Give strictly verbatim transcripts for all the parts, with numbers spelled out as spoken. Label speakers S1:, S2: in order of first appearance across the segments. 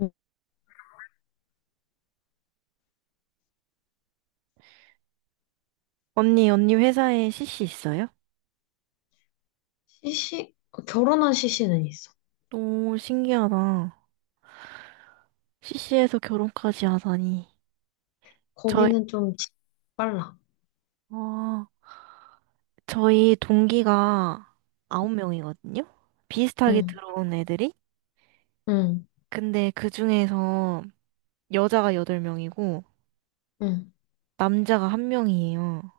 S1: 응.
S2: 언니, 언니 회사에 씨씨 있어요?
S1: c 결혼한 씨씨는 있어.
S2: 너무 신기하다. 씨씨에서 결혼까지 하다니. 저희,
S1: 거기는 좀 지- 빨라.
S2: 와, 저희 동기가 아홉 명이거든요? 비슷하게
S1: 응,
S2: 들어온 애들이?
S1: 응,
S2: 근데 그 중에서 여자가 여덟 명이고,
S1: 응,
S2: 남자가 한 명이에요.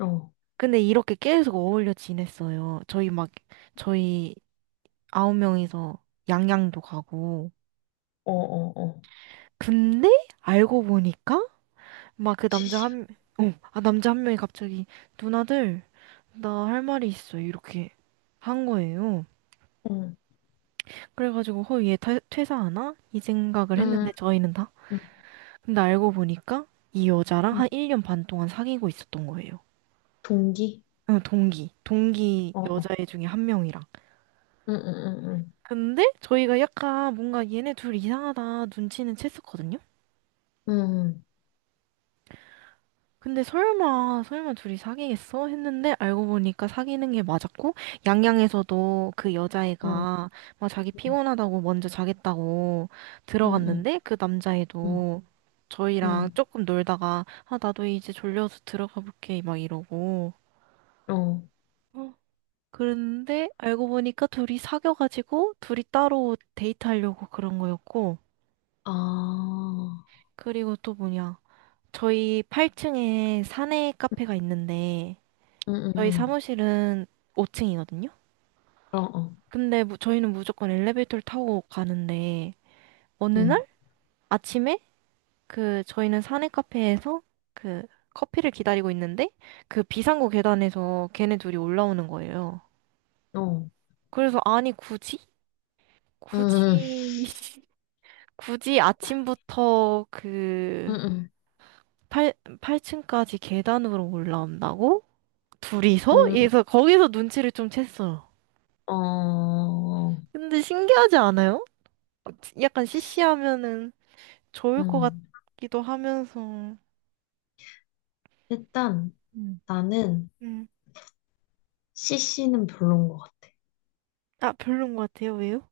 S1: 어,
S2: 근데 이렇게 계속 어울려 지냈어요. 저희 막, 저희 아홉 명이서 양양도 가고.
S1: 어, 어, 어.
S2: 근데 알고 보니까 막 그 남자
S1: 씨씨야.
S2: 한, 어, 아, 남자 한 명이 갑자기, 누나들, 나 할 말이 있어. 이렇게 한 거예요.
S1: 응,
S2: 그래가지고, 허, 얘 퇴- 퇴사하나? 이 생각을 했는데,
S1: 응,
S2: 저희는 다.
S1: 응,
S2: 근데 알고 보니까, 이 여자랑
S1: 응.
S2: 한 일 년 반 동안 사귀고 있었던 거예요.
S1: 동기?
S2: 어, 동기. 동기
S1: 어, 어.
S2: 여자애 중에 한 명이랑.
S1: 응, 응, 응,
S2: 근데, 저희가 약간 뭔가 얘네 둘 이상하다 눈치는 챘었거든요?
S1: 응.
S2: 근데 설마, 설마 둘이 사귀겠어? 했는데 알고 보니까 사귀는 게 맞았고, 양양에서도 그
S1: 응, 어,
S2: 여자애가 막 자기 피곤하다고 먼저 자겠다고
S1: 응, 응, 응,
S2: 들어갔는데, 그
S1: 응,
S2: 남자애도 저희랑
S1: 응,
S2: 조금 놀다가, 아, 나도 이제 졸려서 들어가 볼게, 막 이러고.
S1: 응. 어.
S2: 어, 그런데 알고 보니까 둘이 사귀어가지고, 둘이 따로 데이트하려고 그런 거였고,
S1: 아,
S2: 그리고 또 뭐냐. 저희 팔 층에 사내 카페가 있는데,
S1: 응, 응,
S2: 저희
S1: 응.
S2: 사무실은 오 층이거든요.
S1: 어, 어.
S2: 근데 무- 저희는 무조건 엘리베이터를 타고 가는데 어느
S1: 응,
S2: 날 아침에 그 저희는 사내 카페에서 그 커피를 기다리고 있는데 그 비상구 계단에서 걔네 둘이 올라오는 거예요.
S1: 어.
S2: 그래서 아니 굳이
S1: 응, 응,
S2: 굳이 굳이 아침부터 그
S1: 응,
S2: 팔 팔 층까지 계단으로 올라온다고? 둘이서?
S1: 응,
S2: 그래서 거기서 눈치를 좀 챘어요.
S1: 응. 어.
S2: 근데 신기하지 않아요? 약간 시시하면은 좋을 것
S1: 응.
S2: 같기도 하면서,
S1: 일단,
S2: 음,
S1: 나는
S2: 음.
S1: 씨씨는 별론 것 같아.
S2: 아, 별론 것 같아요. 왜요?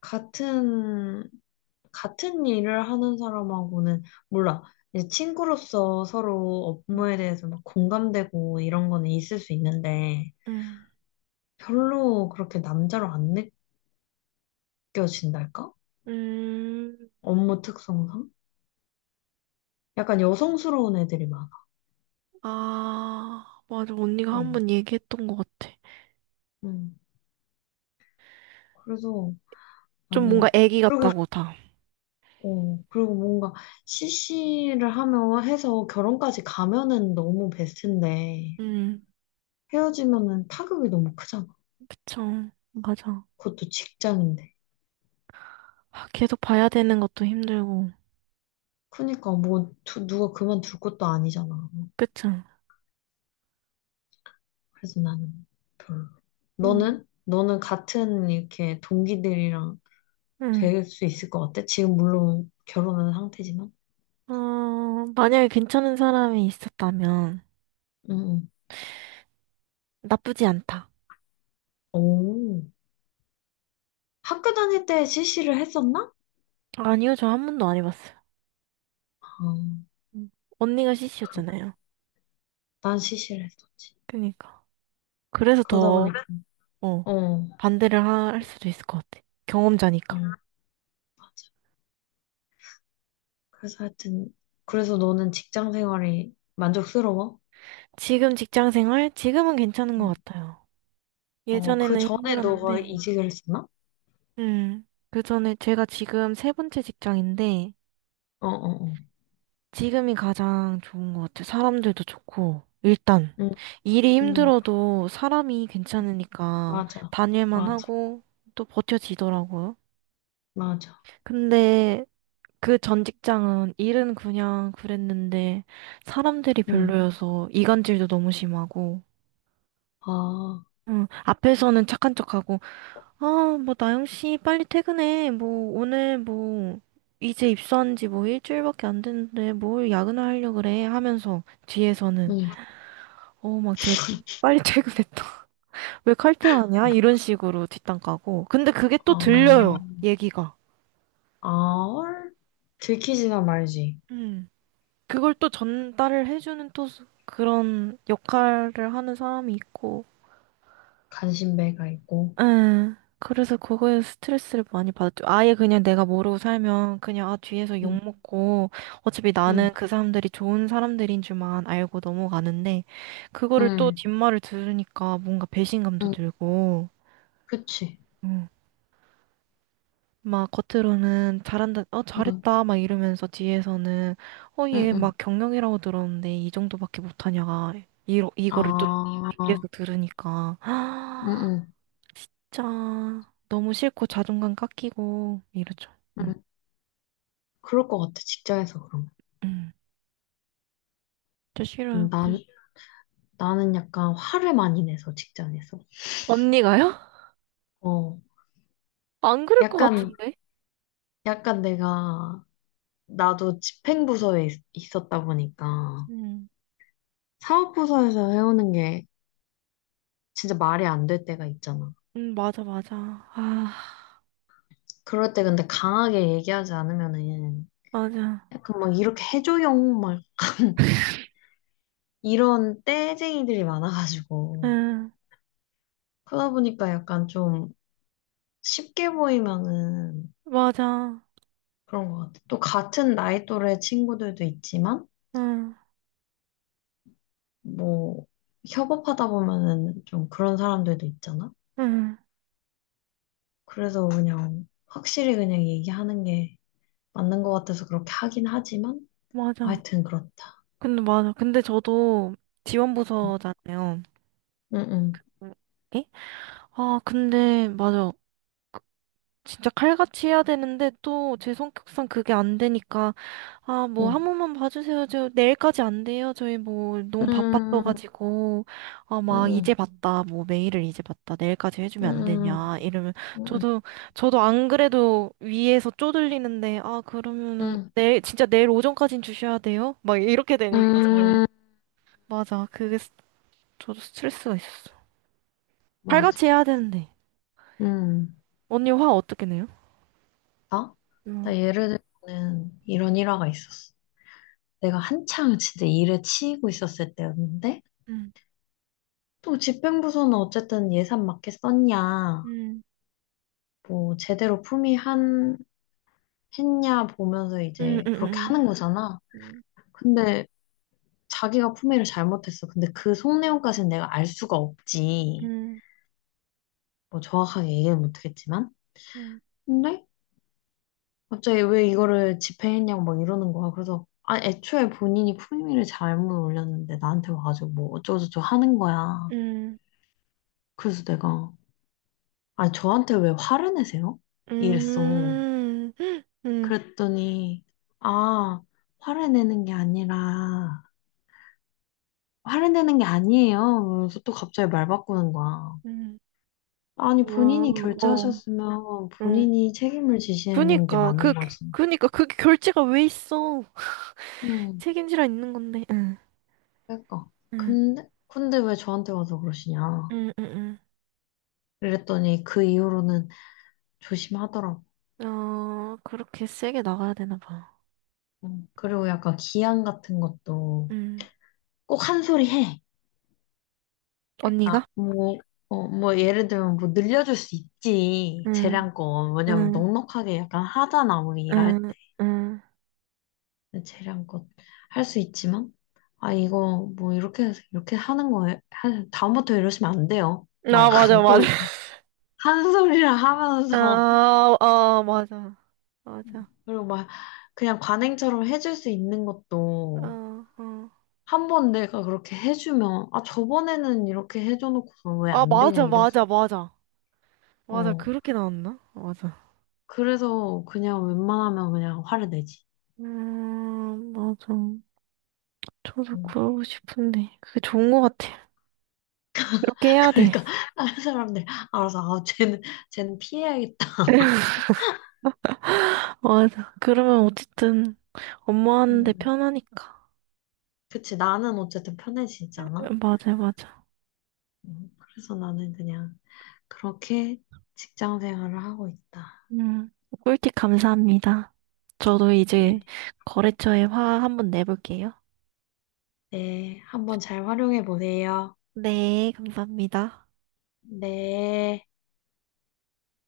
S1: 같은, 같은 일을 하는 사람하고는, 몰라. 이제 친구로서 서로
S2: 음.
S1: 업무에 대해서 막 공감되고 이런 거는 있을 수 있는데,
S2: 음.
S1: 별로 그렇게 남자로 안 느껴진달까?
S2: 음.
S1: 업무 특성상? 약간 여성스러운 애들이 많아.
S2: 아, 맞아. 언니가
S1: 어,
S2: 한 번 얘기했던 것 같아.
S1: 음. 그래서
S2: 좀 뭔가
S1: 나는,
S2: 애기
S1: 그리고,
S2: 같다고 다.
S1: 어, 그리고 뭔가 씨씨를 하며 해서 결혼까지 가면은 너무 베스트인데,
S2: 음.
S1: 헤어지면은 타격이 너무 크잖아.
S2: 그쵸. 맞아.
S1: 그것도 직장인데.
S2: 아, 계속 봐야 되는 것도 힘들고.
S1: 그니까 뭐 두- 누가 그만둘 것도 아니잖아.
S2: 그쵸.
S1: 그래서 나는 별로.
S2: 음.
S1: 너는? 너는 같은 이렇게 동기들이랑
S2: 음.
S1: 될 수 있을 것 같아? 지금 물론 결혼한 상태지만.
S2: 어, 만약에 괜찮은 사람이 있었다면
S1: 응. 응.
S2: 나쁘지 않다.
S1: 오. 학교 다닐 때 씨씨를 했었나?
S2: 아니요, 저 한 번도 안 해봤어요.
S1: 아,
S2: 음. 언니가
S1: 그렇구나.
S2: 씨씨였잖아요.
S1: 난 씨씨를 했었지.
S2: 그니까. 그래서
S1: 그러다
S2: 더
S1: 보니까
S2: 어,
S1: 어, 어,
S2: 반대를 하- 할 수도 있을 것 같아. 경험자니까.
S1: 맞아. 그래서 하여튼 그래서 너는 직장 생활이 만족스러워?
S2: 지금 직장 생활? 지금은 괜찮은 것
S1: 응.
S2: 같아요.
S1: 어, 그
S2: 예전에는
S1: 전에 너가
S2: 힘들었는데,
S1: 이직을 했었나?
S2: 음, 그 전에 제가 지금 세 번째 직장인데,
S1: 어, 어, 어.
S2: 지금이 가장 좋은 것 같아요. 사람들도 좋고, 일단,
S1: 응.
S2: 일이
S1: 응.
S2: 힘들어도 사람이 괜찮으니까
S1: 맞아,
S2: 다닐만
S1: 맞아,
S2: 하고, 또 버텨지더라고요.
S1: 맞아.
S2: 근데 그 전 직장은 일은 그냥 그랬는데, 사람들이
S1: 응,
S2: 별로여서 이간질도 너무 심하고,
S1: 아,
S2: 응, 앞에서는 착한 척하고, 아, 뭐, 나영 씨, 빨리 퇴근해. 뭐, 오늘 뭐, 이제 입사한 지 뭐 일주일밖에 안 됐는데, 뭘 야근을 하려 그래? 하면서, 뒤에서는,
S1: 응,
S2: 어, 막, 쟤, 빨리 퇴근했다. 왜 칼퇴하냐? 이런 식으로 뒷담 까고. 근데 그게 또
S1: 아,
S2: 들려요, 얘기가.
S1: 아얼? 들키지가 말지.
S2: 음, 그걸 또 전달을 해주는 또, 그런 역할을 하는 사람이 있고,
S1: 간신배가 있고.
S2: 응. 그래서 그거에 스트레스를 많이 받았죠. 아예 그냥 내가 모르고 살면 그냥 아 뒤에서 욕
S1: 응,
S2: 먹고 어차피
S1: 응,
S2: 나는 그 사람들이 좋은 사람들인 줄만 알고 넘어가는데 그거를 또
S1: 응,
S2: 뒷말을 들으니까 뭔가 배신감도
S1: 응,
S2: 들고
S1: 그치.
S2: 응. 막 겉으로는 잘한다, 어
S1: 응,
S2: 잘했다 막 이러면서 뒤에서는 어
S1: 응,
S2: 얘
S1: 응.
S2: 막 경영이라고 들었는데 이 정도밖에 못하냐가 이 이거를 또
S1: 아,
S2: 뒤에서 들으니까
S1: 응, 응,
S2: 진짜 너무 싫고 자존감 깎이고 이러죠. 응,
S1: 응. 그럴 것 같아, 직장에서 그러면.
S2: 응. 저
S1: 음,
S2: 싫어요. 그
S1: 난, 나는 약간 화를 많이 내서, 직장에서.
S2: 언니가요?
S1: 어,
S2: 안 그럴 것
S1: 약간,
S2: 같은데?
S1: 약간 내가, 나도 집행부서에 있- 있었다 보니까,
S2: 응,
S1: 사업부서에서 해오는 게 진짜 말이 안 될 때가 있잖아.
S2: 응, 맞아, 맞아. 아,
S1: 그럴 때 근데 강하게 얘기하지 않으면은
S2: 맞아.
S1: 약간 막 이렇게 해줘용 막 이런 떼쟁이들이 많아가지고
S2: 응,
S1: 그러다 보니까 약간 좀 쉽게 보이면은
S2: 맞아.
S1: 그런 것 같아. 또 같은 나이 또래 친구들도 있지만
S2: 응,
S1: 뭐 협업하다 보면은 좀 그런 사람들도 있잖아.
S2: 응,
S1: 그래서 그냥 확실히 그냥 얘기하는 게 맞는 것 같아서 그렇게 하긴 하지만 뭐
S2: 맞아.
S1: 하여튼 그렇다.
S2: 근데 맞아. 근데 저도 지원부서잖아요.
S1: 응응.
S2: 응. 에? 아, 근데 맞아. 진짜 칼같이 해야 되는데 또 제 성격상 그게 안 되니까 아 뭐 한
S1: 응.
S2: 번만 봐주세요 저 내일까지 안 돼요 저희 뭐 너무
S1: 응. 음,
S2: 바빴어가지고 아 막 이제
S1: 응,
S2: 봤다 뭐 메일을 이제 봤다 내일까지 해주면 안
S1: 응,
S2: 되냐 이러면
S1: 응,
S2: 저도 저도 안 그래도 위에서 쪼들리는데 아 그러면은
S1: 응,
S2: 내일 진짜 내일 오전까진 주셔야 돼요 막 이렇게 되니까 저
S1: 응,
S2: 맞아 그게 스- 저도 스트레스가 있었어
S1: 맞아.
S2: 칼같이 해야 되는데
S1: 응.
S2: 언니 화 어떻게 내요?
S1: 나?
S2: 음,
S1: 나 예를 들면 이런 일화가 있었어. 내가 한창 진짜 일에 치이고 있었을 때였는데,
S2: 음.
S1: 또 집행부서는 어쨌든 예산 맞게 썼냐,
S2: 음.
S1: 뭐 제대로 품위한, 했냐 보면서 이제 그렇게
S2: 응응응
S1: 하는 거잖아.
S2: 음,
S1: 근데 자기가 품위를 잘못했어. 근데 그 속내용까지는 내가 알 수가 없지.
S2: 음,
S1: 뭐 정확하게 얘기는 못하겠지만.
S2: 음,
S1: 근데 갑자기 왜 이거를 집행했냐고 막 이러는 거야. 그래서, 아, 애초에 본인이 품위를 잘못 올렸는데 나한테 와가지고 뭐 어쩌고저쩌고 하는 거야.
S2: 음,
S1: 그래서 내가, 아, 니 저한테 왜 화를 내세요? 이랬어.
S2: 음, 음.
S1: 그랬더니, 아, 화를 내는 게 아니라, 화를 내는 게 아니에요. 그래서 또 갑자기 말 바꾸는 거야.
S2: 음.
S1: 아니,
S2: 어,
S1: 본인이
S2: 어,
S1: 결제하셨으면
S2: 응.
S1: 본인이 책임을 지시는 게
S2: 그니까, 그,
S1: 맞는 거지.
S2: 그니까, 그게 결제가 왜 있어?
S1: 음,
S2: 책임지라 있는 건데, 응,
S1: 그러니까.
S2: 응,
S1: 근데, 근데 왜 저한테 와서 그러시냐.
S2: 응, 응,
S1: 그랬더니 그 이후로는 조심하더라고.
S2: 응. 어, 그렇게 세게 나가야 되나 봐.
S1: 음, 그리고 약간 기한 같은 것도
S2: 응.
S1: 꼭 한 소리 해. 아,
S2: 언니가?
S1: 뭐, 어, 뭐 예를 들면 뭐 늘려줄 수 있지.
S2: 응,
S1: 재량권. 왜냐면
S2: 응,
S1: 넉넉하게 약간 하잖아. 우리 일할
S2: 응, 응.
S1: 때. 재량권 할 수 있지만 아 이거 뭐 이렇게 해서 이렇게 하는 거예요. 한- 다음부터 이러시면 안 돼요. 막
S2: 아, 맞아,
S1: 약간 꼭
S2: 맞아.
S1: 한 소리를 하면서
S2: 아, 아, 맞아. 맞아.
S1: 그리고 막 그냥 관행처럼 해줄 수 있는 것도
S2: 어, 어.
S1: 한 번 내가 그렇게 해주면, 아, 저번에는 이렇게 해줘놓고서 왜
S2: 아,
S1: 안 되냐,
S2: 맞아,
S1: 이럴 수.
S2: 맞아, 맞아. 맞아,
S1: 어.
S2: 그렇게 나왔나? 맞아.
S1: 그래서 그냥 웬만하면 그냥 화를 내지.
S2: 음, 맞아. 저도
S1: 음.
S2: 그러고 싶은데, 그게 좋은 것 같아. 그렇게 해야 돼.
S1: 그러니까 다른 사람들 알아서, 아, 쟤는, 쟤는 피해야겠다.
S2: 맞아. 그러면 어쨌든, 업무하는데
S1: 음.
S2: 편하니까.
S1: 그치, 나는 어쨌든 편해지지 않아?
S2: 맞아, 맞아.
S1: 음. 그래서 나는 그냥 그렇게 직장 생활을 하고 있다.
S2: 음, 꿀팁 감사합니다. 저도
S1: 네,
S2: 이제 거래처에 화 한번 내볼게요.
S1: 네. 한번 잘 활용해 보세요.
S2: 네, 감사합니다.
S1: 네.